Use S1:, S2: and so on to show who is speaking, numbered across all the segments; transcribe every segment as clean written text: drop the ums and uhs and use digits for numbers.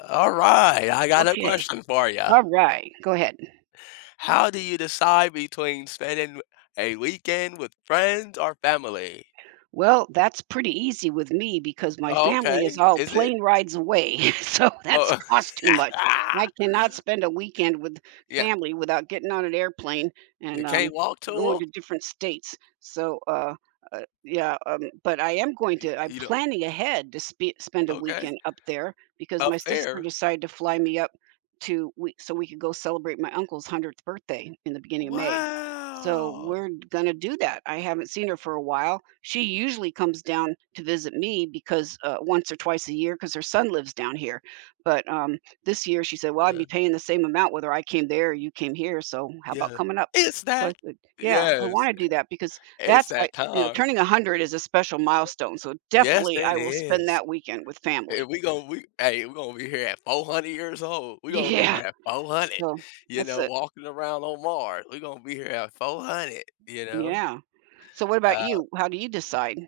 S1: All right, I got a
S2: Okay.
S1: question for you.
S2: All right. Go ahead.
S1: How do you decide between spending a weekend with friends or family?
S2: Well, that's pretty easy with me because my
S1: Oh,
S2: family is
S1: okay.
S2: all
S1: Is it?
S2: plane rides away. So that's
S1: Oh,
S2: cost too much. I cannot spend a weekend with
S1: yeah.
S2: family without getting on an airplane and
S1: You
S2: um,
S1: can't walk to
S2: going
S1: them?
S2: to different states. So, yeah, but I am going
S1: You,
S2: to, I'm
S1: you know,
S2: planning ahead to spend a
S1: okay.
S2: weekend up there because
S1: Up
S2: my sister
S1: there.
S2: decided to fly me up so we could go celebrate my uncle's 100th birthday in the beginning of May. So
S1: Wow.
S2: we're gonna do that. I haven't seen her for a while. She usually comes down to visit me because once or twice a year because her son lives down here. But this year she said, "Well, I'd be
S1: Yeah.
S2: paying the same amount whether I came there or you came here. So how about
S1: Yeah.
S2: coming up?"
S1: It's
S2: So
S1: that.
S2: I said, "Yeah, I want
S1: Yes.
S2: to do that because
S1: It's
S2: that's I,
S1: that
S2: you know
S1: time.
S2: turning 100 is a special milestone. So
S1: Yes,
S2: definitely I
S1: it
S2: will spend
S1: is.
S2: that weekend with
S1: Hey,
S2: family."
S1: we gonna be here at 400 years old. We gonna be here
S2: Yeah.
S1: at 400,
S2: So
S1: you
S2: that's
S1: know,
S2: it.
S1: walking around on Mars. We gonna be here at 400, you know?
S2: Yeah. So what about
S1: Uh,
S2: you? How do you decide?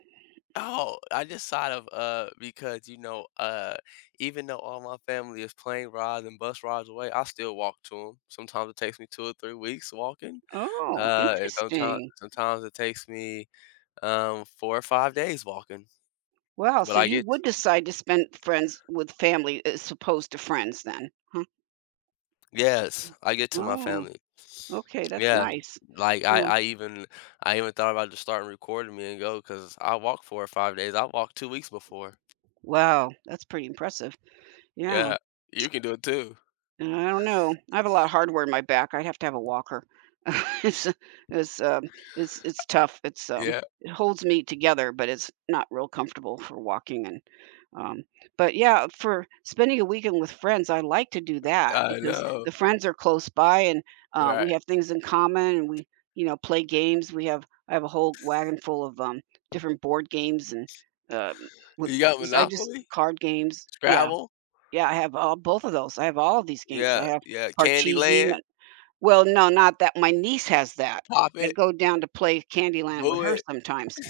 S1: oh, I just thought of, because, you know, even though all my family is plane rides and bus rides away, I still walk to them. Sometimes it takes me 2 or 3 weeks walking,
S2: Oh,
S1: and sometime
S2: interesting.
S1: sometimes it takes me, 4 or 5 days walking,
S2: Wow,
S1: but
S2: so
S1: I
S2: you
S1: get.
S2: would decide to spend friends with family as opposed to friends then, huh?
S1: Yes, I get to my
S2: Oh,
S1: family.
S2: okay, that's
S1: Yeah,
S2: nice.
S1: like, I
S2: Yeah.
S1: I even. I even thought about just starting recording me and go, cause I walked 4 or 5 days, I walked 2 weeks before.
S2: Wow, that's pretty impressive. Yeah.
S1: Yeah, you can do it too.
S2: And I don't know. I have a lot of hardware in my back. I'd have to have a walker. It's it's, um, it's tough. It's,
S1: Yeah,
S2: it holds me together, but it's not real comfortable for walking and, um but yeah, for spending a weekend with friends, I like to do that
S1: I
S2: because
S1: know,
S2: the friends are close by and,
S1: right.
S2: we have things in common and we play games. We have I have a whole wagon full of, different board games and, um, with
S1: You got
S2: I just
S1: Monopoly,
S2: card games. Yeah.
S1: Scrabble,
S2: Yeah, I have all both of those. I have all of these games. I
S1: yeah,
S2: have
S1: yeah,
S2: Parcheesi, m
S1: Candyland,
S2: well, no, not that my niece has that.
S1: Pop
S2: I
S1: It,
S2: go down to play Candyland with
S1: Boo
S2: her
S1: It,
S2: sometimes.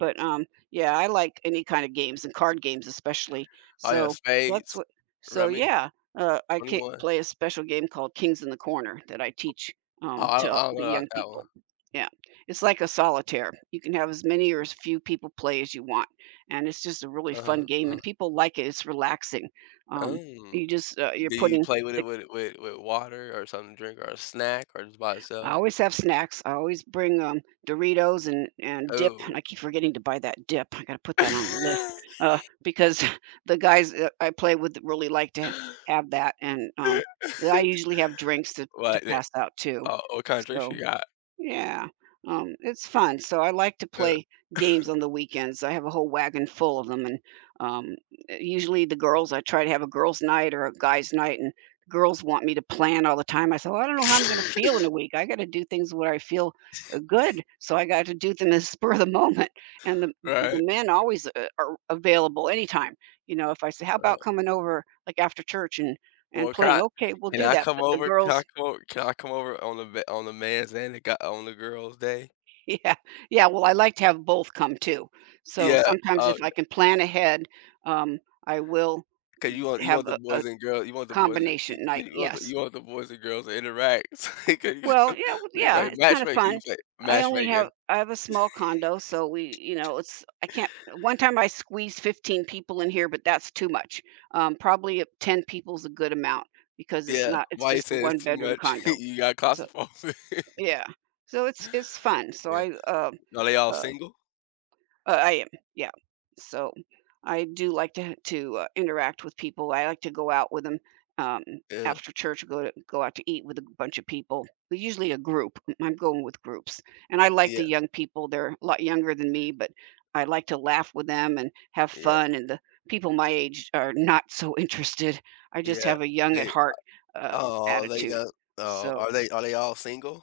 S2: But yeah, I like any kind of games and card games especially.
S1: oh yeah,
S2: So, that's
S1: Spades,
S2: what so,
S1: Rummy,
S2: I ca
S1: 21.
S2: play a special game called Kings in the Corner that I teach,
S1: Oh, I don't
S2: to
S1: I don't know
S2: the
S1: about
S2: young
S1: that one.
S2: people. Yeah. It's like a solitaire. You can have as many or as few people play as you want, and it's just a really
S1: Uh huh.
S2: fun
S1: Uh-huh,
S2: game,
S1: uh-huh.
S2: and people like it, it's relaxing. Um,
S1: Oh.
S2: you just, you're
S1: Do you
S2: putting
S1: play with it with water or something to drink or a snack or just by
S2: I
S1: itself?
S2: always have snacks. I always bring, Doritos and dip, and
S1: Oh.
S2: I keep forgetting to buy that dip. I gotta put that on the list, because the guys that I play with really like to have that, and, I usually have drinks to
S1: What they
S2: pass out too.
S1: what kind of drinks
S2: So
S1: you got?
S2: yeah, it's fun. So I like to
S1: Uh
S2: play games on the weekends. I have a whole wagon full of them, and um, usually the girls, I try to have a girls' night or a guys' night, and girls want me to plan all the time. I said, well, I don't know how I'm going to feel in a week. I got to do things where I feel good, so I got to do them as spur of the moment. And the
S1: Right,
S2: men always are available anytime. You know, if I say, how about
S1: right.
S2: coming over like after church and
S1: Well, can
S2: playing?
S1: I
S2: Okay, we'll
S1: can
S2: do
S1: I
S2: that.
S1: come
S2: But the
S1: over? Can
S2: girls.
S1: I come over? Can I come over on the ma on the man's and the guy on the girl's day?
S2: Yeah. Yeah, well, I like to have both come too. So
S1: Yeah,
S2: sometimes if I can plan ahead, um, I will
S1: Cause you want you
S2: have
S1: want the
S2: a
S1: boys and girls. You want the boys and you
S2: combination night,
S1: you you want the,
S2: yes.
S1: you want the boys and girls to interact, so you could you
S2: Well,
S1: could,
S2: yeah, well,
S1: you
S2: yeah,
S1: play
S2: it's kind of
S1: matchmaking,
S2: fun.
S1: you play matchmaking.
S2: I have a small condo, so we you know, it's I can't one time I squeezed 15 people in here, but that's too much. Probably 10 people's a good amount because it's
S1: Yeah,
S2: not it's
S1: why you
S2: just a
S1: say it's too
S2: one-bedroom
S1: much?
S2: condo.
S1: You got
S2: So,
S1: claustrophobia?
S2: yeah. So it's fun. So
S1: Yeah.
S2: I,
S1: Are they all
S2: uh
S1: single?
S2: I am, yeah. So, I do like to interact with people. I like to go out with 'em, um,
S1: Yeah,
S2: after church, go to go out to eat with a bunch of people, but usually a group. I'm going with groups, and I like
S1: yeah,
S2: the young people. They're a lot younger than me, but I like to laugh with them and have
S1: yeah,
S2: fun, and the people my age are not so interested. I just
S1: yeah.
S2: have a young at
S1: They
S2: heart, uh,
S1: aw, they
S2: attitude.
S1: got. Oh,
S2: So
S1: are they all single?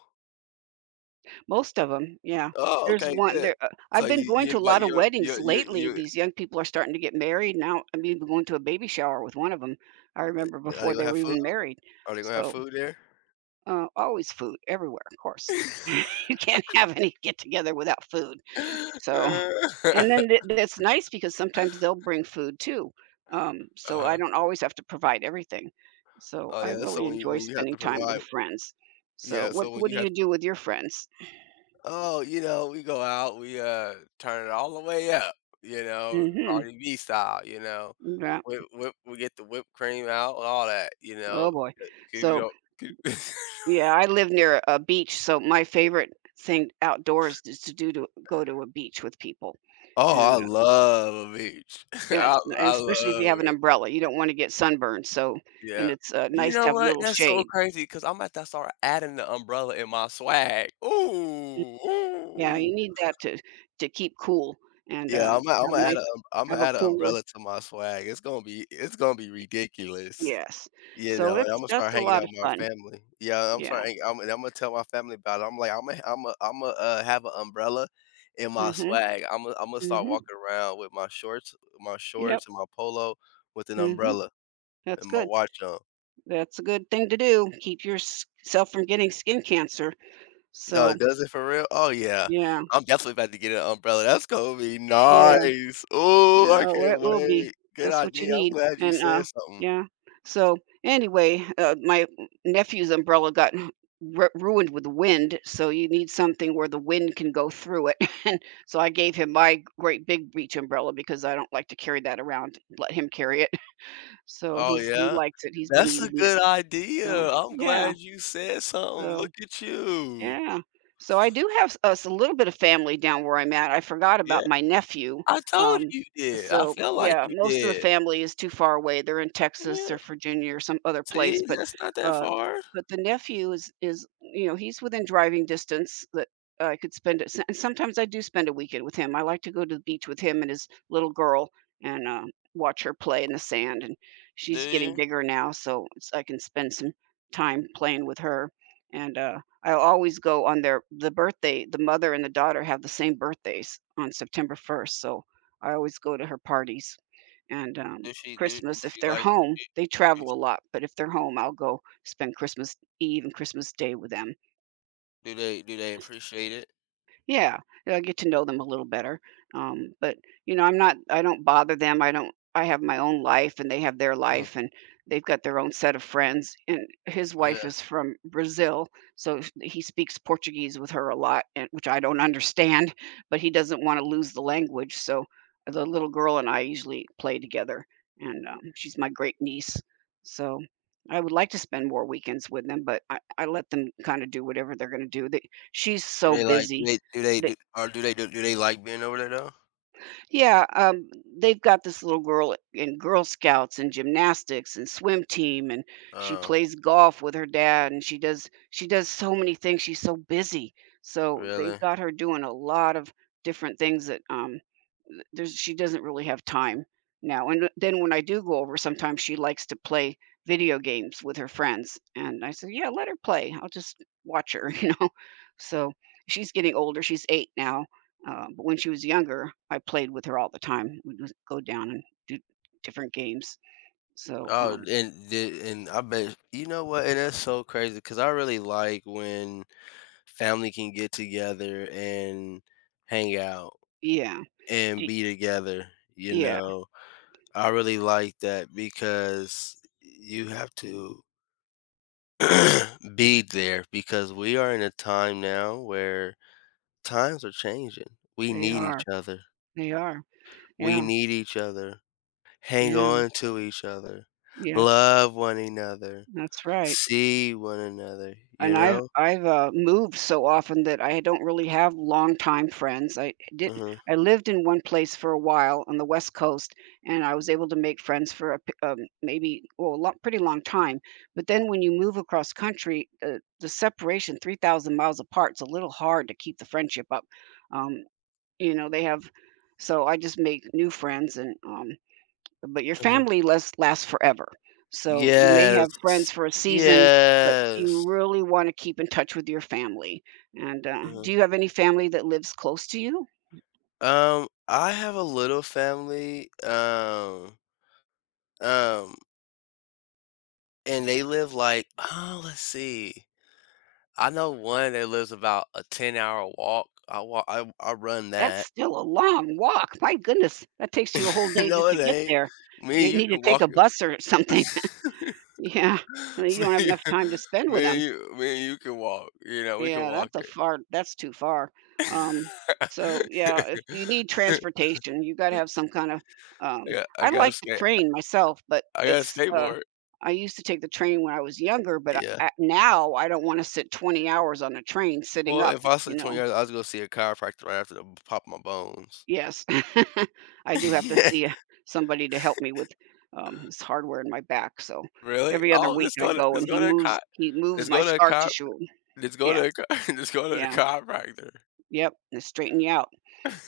S2: most of them, yeah.
S1: Oh,
S2: There's
S1: okay,
S2: one
S1: good.
S2: there
S1: So
S2: I've been
S1: you
S2: going
S1: you
S2: to a
S1: invite
S2: lot of
S1: you you
S2: weddings
S1: you
S2: lately,
S1: you
S2: these young people are starting to get married now, I'm even going to a baby shower with one of them. I remember
S1: are they
S2: before
S1: gonna
S2: they were
S1: have food?
S2: even married.
S1: Are they gonna have
S2: So,
S1: food there?
S2: always food everywhere, of course. You can't have any get-together without food, so and then th that's nice because sometimes they'll bring food too, so I
S1: Uh-huh.
S2: don't always have to provide everything. So,
S1: Oh,
S2: I
S1: yeah,
S2: really
S1: so when you
S2: enjoy
S1: when you have
S2: spending
S1: to
S2: time
S1: provide,
S2: with friends. So,
S1: yeah, so when
S2: what do
S1: you have.
S2: you do with your friends?
S1: Oh, you know, we go out, we, turn it all the way up, you know,
S2: Mhm,
S1: Cardi B style, you know,
S2: yeah.
S1: whip, whip, we get the whipped cream out and all that, you
S2: Oh
S1: know,
S2: boy.
S1: 'cause you
S2: So,
S1: don't 'cause
S2: yeah, I live near a beach, so my favorite thing outdoors is to do to go to a beach with people.
S1: Oh, I
S2: And
S1: love a beach.
S2: that's and
S1: I
S2: especially if you
S1: love
S2: have
S1: a
S2: an
S1: good
S2: umbrella, you don't want to get sunburned. So, and
S1: yeah.
S2: it's
S1: You
S2: nice to
S1: know
S2: have a
S1: what?
S2: little
S1: That's so
S2: shade.
S1: crazy because 'cause I'm about to start adding the umbrella in my swag.
S2: Mm,
S1: Ooh,
S2: yeah, you
S1: ooh.
S2: need that to keep cool and
S1: Yeah, Imma
S2: have
S1: Imma add
S2: nice
S1: ai am going
S2: have
S1: to
S2: a
S1: add an
S2: cooler.
S1: umbrella to my swag. It's gonna be ridiculous.
S2: Yes.
S1: You
S2: So
S1: know, and
S2: it's
S1: Imma start
S2: that's a
S1: hanging
S2: lot
S1: out
S2: of
S1: with my
S2: fun.
S1: family. Yeah, I'm
S2: Yeah.
S1: sorry, I'm and Imma tell my family about it. I'm like, "Imma have an umbrella in my
S2: Mhm.
S1: swag. Imma start
S2: Mhm.
S1: walking around with my
S2: Yep.
S1: shorts and my polo with an
S2: Mhm.
S1: umbrella
S2: That's
S1: and my
S2: good.
S1: watch on."
S2: That's a good thing to do. Keep yourself from getting skin cancer.
S1: No,
S2: So,
S1: does it for real? Oh, yeah.
S2: yeah,
S1: I'm definitely about to get an umbrella. That's gonna be
S2: yeah,
S1: nice. Oh, I
S2: yeah, well,
S1: can't
S2: it will be.
S1: wait. Good
S2: That's what you
S1: idea. I'm
S2: need,
S1: glad you
S2: and,
S1: said something.
S2: yeah. So, anyway, my nephew's umbrella got ru ruined with the wind, so you need something where the wind can go through it, and so I gave him my great big beach umbrella because I don't like to carry that around, let him carry it. So
S1: Oh,
S2: he
S1: yeah?
S2: likes it, he's been
S1: That's a
S2: using it.
S1: good
S2: So,
S1: idea. I'm
S2: yeah,
S1: glad you said something.
S2: so
S1: Look at you.
S2: Yeah. So I do have us a little bit of family down where I'm at. I forgot about
S1: Yeah,
S2: my nephew.
S1: I told
S2: Um,
S1: you you did. I
S2: so
S1: feel like
S2: yeah,
S1: you
S2: most of the
S1: did.
S2: family is too far away. They're in Texas
S1: Yeah,
S2: or Virginia or some other place,
S1: see, that's not that
S2: uh,
S1: far.
S2: but the nephew is you know he's within driving distance that I could spend it. And sometimes I do spend a weekend with him. I like to go to the beach with him and his little girl and watch her play in the sand. And
S1: Do
S2: she's getting
S1: you?
S2: bigger now, so it's, I can spend some time playing with her and I always go on the mother and the daughter have the same birthdays on September 1st, so I always go to her parties. And,
S1: Does she do, do
S2: Christmas, if
S1: she
S2: they're
S1: like
S2: home
S1: it?
S2: they
S1: Do
S2: travel
S1: sh,
S2: a lot, but if they're home, I'll go spend Christmas Eve and Christmas Day with them.
S1: do they appreciate it?
S2: Yeah, yeah, I get to know them a little better. But I don't bother them. I don't I have my own life and they have their
S1: Mm,
S2: life and they've got their own set of friends. And his
S1: yeah.
S2: wife is from Brazil, so he speaks Portuguese with her a lot, and which I don't understand, but he doesn't want to lose the language. So the little girl and I usually play together, and she's my great niece. So I would like to spend more weekends with them, but I let them kind of do whatever they're going to do. She's
S1: Do
S2: so
S1: they like, do
S2: busy
S1: they do they
S2: they
S1: do or do they do do they like being over there though?
S2: yeah, they've got this little girl in Girl Scouts and gymnastics and swim team, and she
S1: Oh,
S2: plays golf with her dad, and she does so many things, she's so busy. So, they've
S1: really?
S2: got her doing a lot of different things that, there's she doesn't really have time now. And then when I do go over, sometimes she likes to play video games with her friends, and I said, "Yeah, let her play. I'll just watch her," you know. So she's getting older. She's 8 now, but when she was younger, I played with her all the time. We'd just go down and do different games. So
S1: Oh, and the, and I bet you know what? And that's so crazy because I really like when family can get together and hang out
S2: yeah,
S1: and
S2: D-
S1: be together, you
S2: yeah,
S1: know? I really like that because you have to be there because we are in a time now where times are changing. We
S2: they
S1: need each
S2: are,
S1: other.
S2: they are,
S1: We
S2: yeah,
S1: need each other. Hang
S2: yeah,
S1: on to each other.
S2: yes,
S1: Love one another.
S2: that's right.
S1: See one another, you
S2: And
S1: know?
S2: I've, moved so often that I don't really have longtime friends. I did
S1: Uh-huh.
S2: I lived in one place for a while on the West Coast, and I was able to make friends for a p maybe, well, a lo pretty long time. But then when you move across country, the separation 3,000 miles apart, it's a little hard to keep the friendship up. Um, you know, they have so I just make new friends and but your
S1: Uh-huh.
S2: family lasts forever. So you may have friends
S1: Yes.
S2: for a season, but you
S1: Yes.
S2: really wanna keep in touch with your family.
S1: Uh-huh.
S2: Do you have any family that lives close to you?
S1: I have a little family. Um, And they live like, oh, let's see. I know one that lives about a 10-hour walk. I run
S2: That's
S1: that.
S2: still a long walk. My goodness, that takes you a whole day
S1: No,
S2: just to
S1: it
S2: get
S1: ain't.
S2: there.
S1: Me
S2: You
S1: and you
S2: need to
S1: can
S2: take
S1: walk
S2: a
S1: it.
S2: bus or something. Yeah, and you don't have enough time to spend with
S1: Me and you me and
S2: them.
S1: you me and you can walk, you know, we can
S2: Yeah,
S1: walk it.
S2: that's too far. Um, so yeah, if you need transportation, you gotta have some kind of, um
S1: Yeah, I
S2: I
S1: got a
S2: like the
S1: skate
S2: train myself, but
S1: I got a skateboard.
S2: I used to take the train when I was younger, but
S1: Yeah.
S2: I now I don't wanna sit 20 hours on a train sitting
S1: Well,
S2: up,
S1: if I
S2: you
S1: said 20
S2: know?
S1: hours, I was gonna see a chiropractor right after the pop my bones.
S2: Yes. I do have to
S1: Yeah.
S2: see a somebody to help me with this hardware in my back, so
S1: Really?
S2: every other
S1: Oh,
S2: week I go
S1: let's
S2: and he
S1: go to a
S2: moves
S1: chi
S2: he moves
S1: let's
S2: my
S1: go to a
S2: scar
S1: chi
S2: tissue.
S1: just go
S2: Yeah.
S1: to a chi just go to a
S2: Yeah,
S1: chiropractor.
S2: yep, and it straighten you out.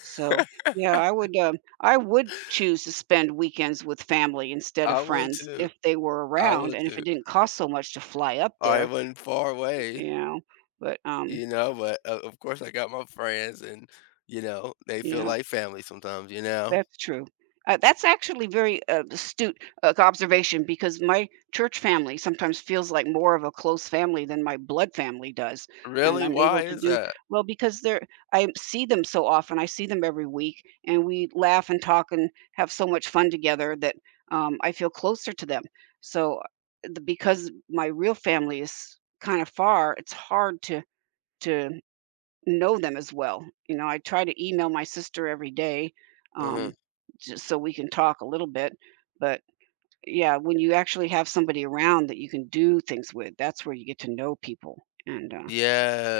S2: So, yeah, I would choose to spend weekends with family instead of
S1: I would
S2: friends
S1: too.
S2: if they were
S1: I
S2: around
S1: would
S2: and if it
S1: too.
S2: didn't cost so much to fly up
S1: I
S2: there,
S1: wasn't far away,
S2: you know, but, um,
S1: you know, but, o of course, I got my friends and, you know, they feel
S2: yeah.
S1: like family sometimes, you know?
S2: That's true. That's actually very astute observation because my church family sometimes feels like more of a close family than my blood family does, and
S1: Really?
S2: I'm
S1: Why
S2: able to
S1: is
S2: do
S1: that?
S2: well because they're I see them so often. I see them every week, and we laugh and talk and have so much fun together that I feel closer to them. So, because my real family is kind of far, it's hard to know them as well. You know, I try to email my sister every day,
S1: Uh
S2: um,
S1: huh.
S2: just so we can talk a little bit. But yeah, when you actually have somebody around that you can do things with, that's where you get to know people and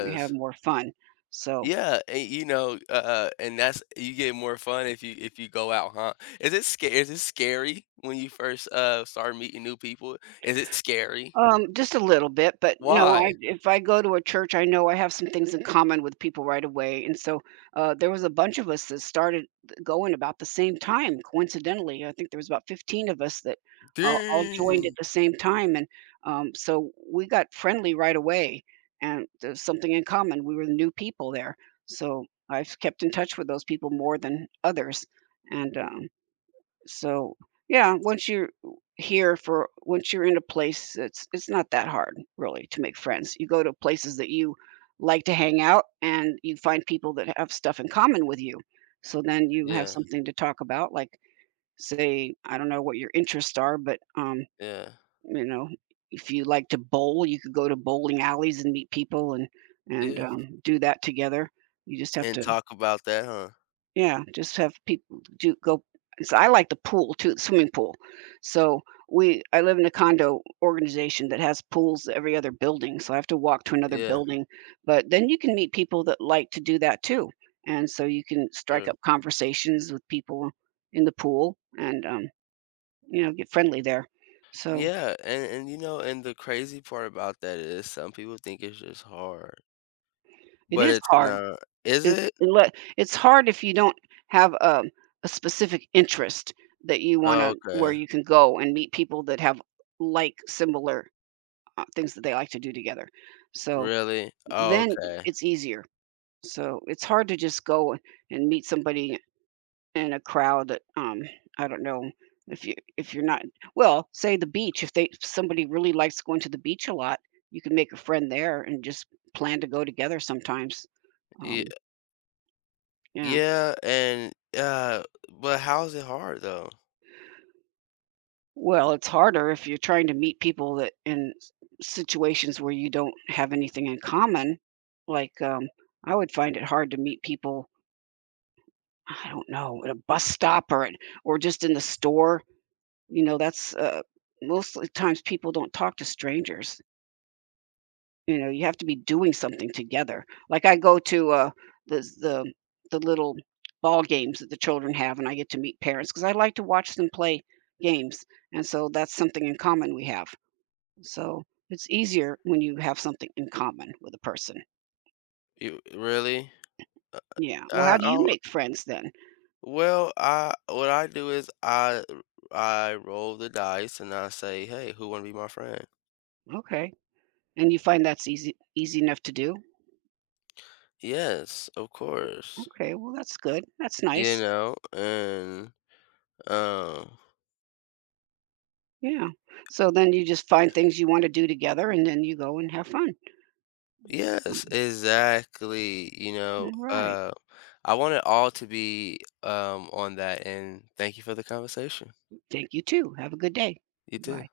S2: and have more fun. So
S1: Yeah, and, you know, and that's, you get more fun if you go out, huh? Is it scary when you first, start meeting new people? Is it scary?
S2: Just a little bit, but no, I
S1: Why?
S2: if I go to a church, I know I have some things in common with people right away, and so, there was a bunch of us that started going about the same time, coincidentally. I think there was about 15 of us that all joined
S1: Dang.
S2: at the same time, and so we got friendly right away, and there's something in common. We were new people there, so I've kept in touch with those people more than others, and so, yeah, once you're in a place, it's not that hard really to make friends. You go to places that you like to hang out and you find people that have stuff in common with you. So then you have
S1: Yeah,
S2: something to talk about, like say, I don't know what your interests are, but
S1: yeah.
S2: you know, if you like to bowl, you could go to bowling alleys and meet people and and
S1: Yeah,
S2: um, do that together. You just have
S1: and
S2: to
S1: talk about that, huh?
S2: yeah, just have people do go. So I like the pool too, the swimming pool. So, we I live in a condo organization that has pools every other building, so I have to walk to another
S1: Yeah,
S2: building, but then you can meet people that like to do that too, and so you can strike
S1: sure.
S2: up conversations with people in the pool and you know, get friendly there. So,
S1: Yeah, and, you know, and the crazy part about that is some people think it's just hard,
S2: it
S1: but
S2: is
S1: it's
S2: hard.
S1: not. Is
S2: It
S1: it?
S2: it it's hard if you don't have a specific interest that you
S1: Oh,
S2: wanna where
S1: okay.
S2: you can go and meet people that have like similar things that they like to do together. So,
S1: Really? Oh,
S2: then
S1: okay.
S2: it's easier. So, it's hard to just go and meet somebody in a crowd that, I don't know, if you're not well, say the beach, if somebody really likes going to the beach a lot, you can make a friend there and just plan to go together sometimes.
S1: Yeah,
S2: Um, yeah.
S1: yeah, and, but how is it hard, though?
S2: Well, it's harder if you're trying to meet people that in s situations where you don't have anything in common. Like, um, I would find it hard to meet people, I don't know, at a bus stop or at or just in the store. You know, most of the times people don't talk to strangers. You know, you have to be doing something together. Like, I go to, the the the little ball games that the children have, and I get to meet parents because I like to watch them play games, and so that's something in common we have. So it's easier when you have something in common with a person.
S1: You really?
S2: Yeah. Well, how do you
S1: I'll
S2: make friends then?
S1: Well, I what I do is I roll the dice and I say, "Hey, who wanna be my friend?"
S2: Okay. And you find that's easy enough to do?
S1: Yes, of course.
S2: Okay, well that's good. That's
S1: You
S2: nice.
S1: know, and Um,
S2: Yeah. So then you just find things you want to do together and then you go and have fun. So,
S1: yes, exactly. You know,
S2: all right.
S1: I want it all to be on that, and thank you for the conversation.
S2: Thank you too. Have a good day.
S1: You too.
S2: Bye.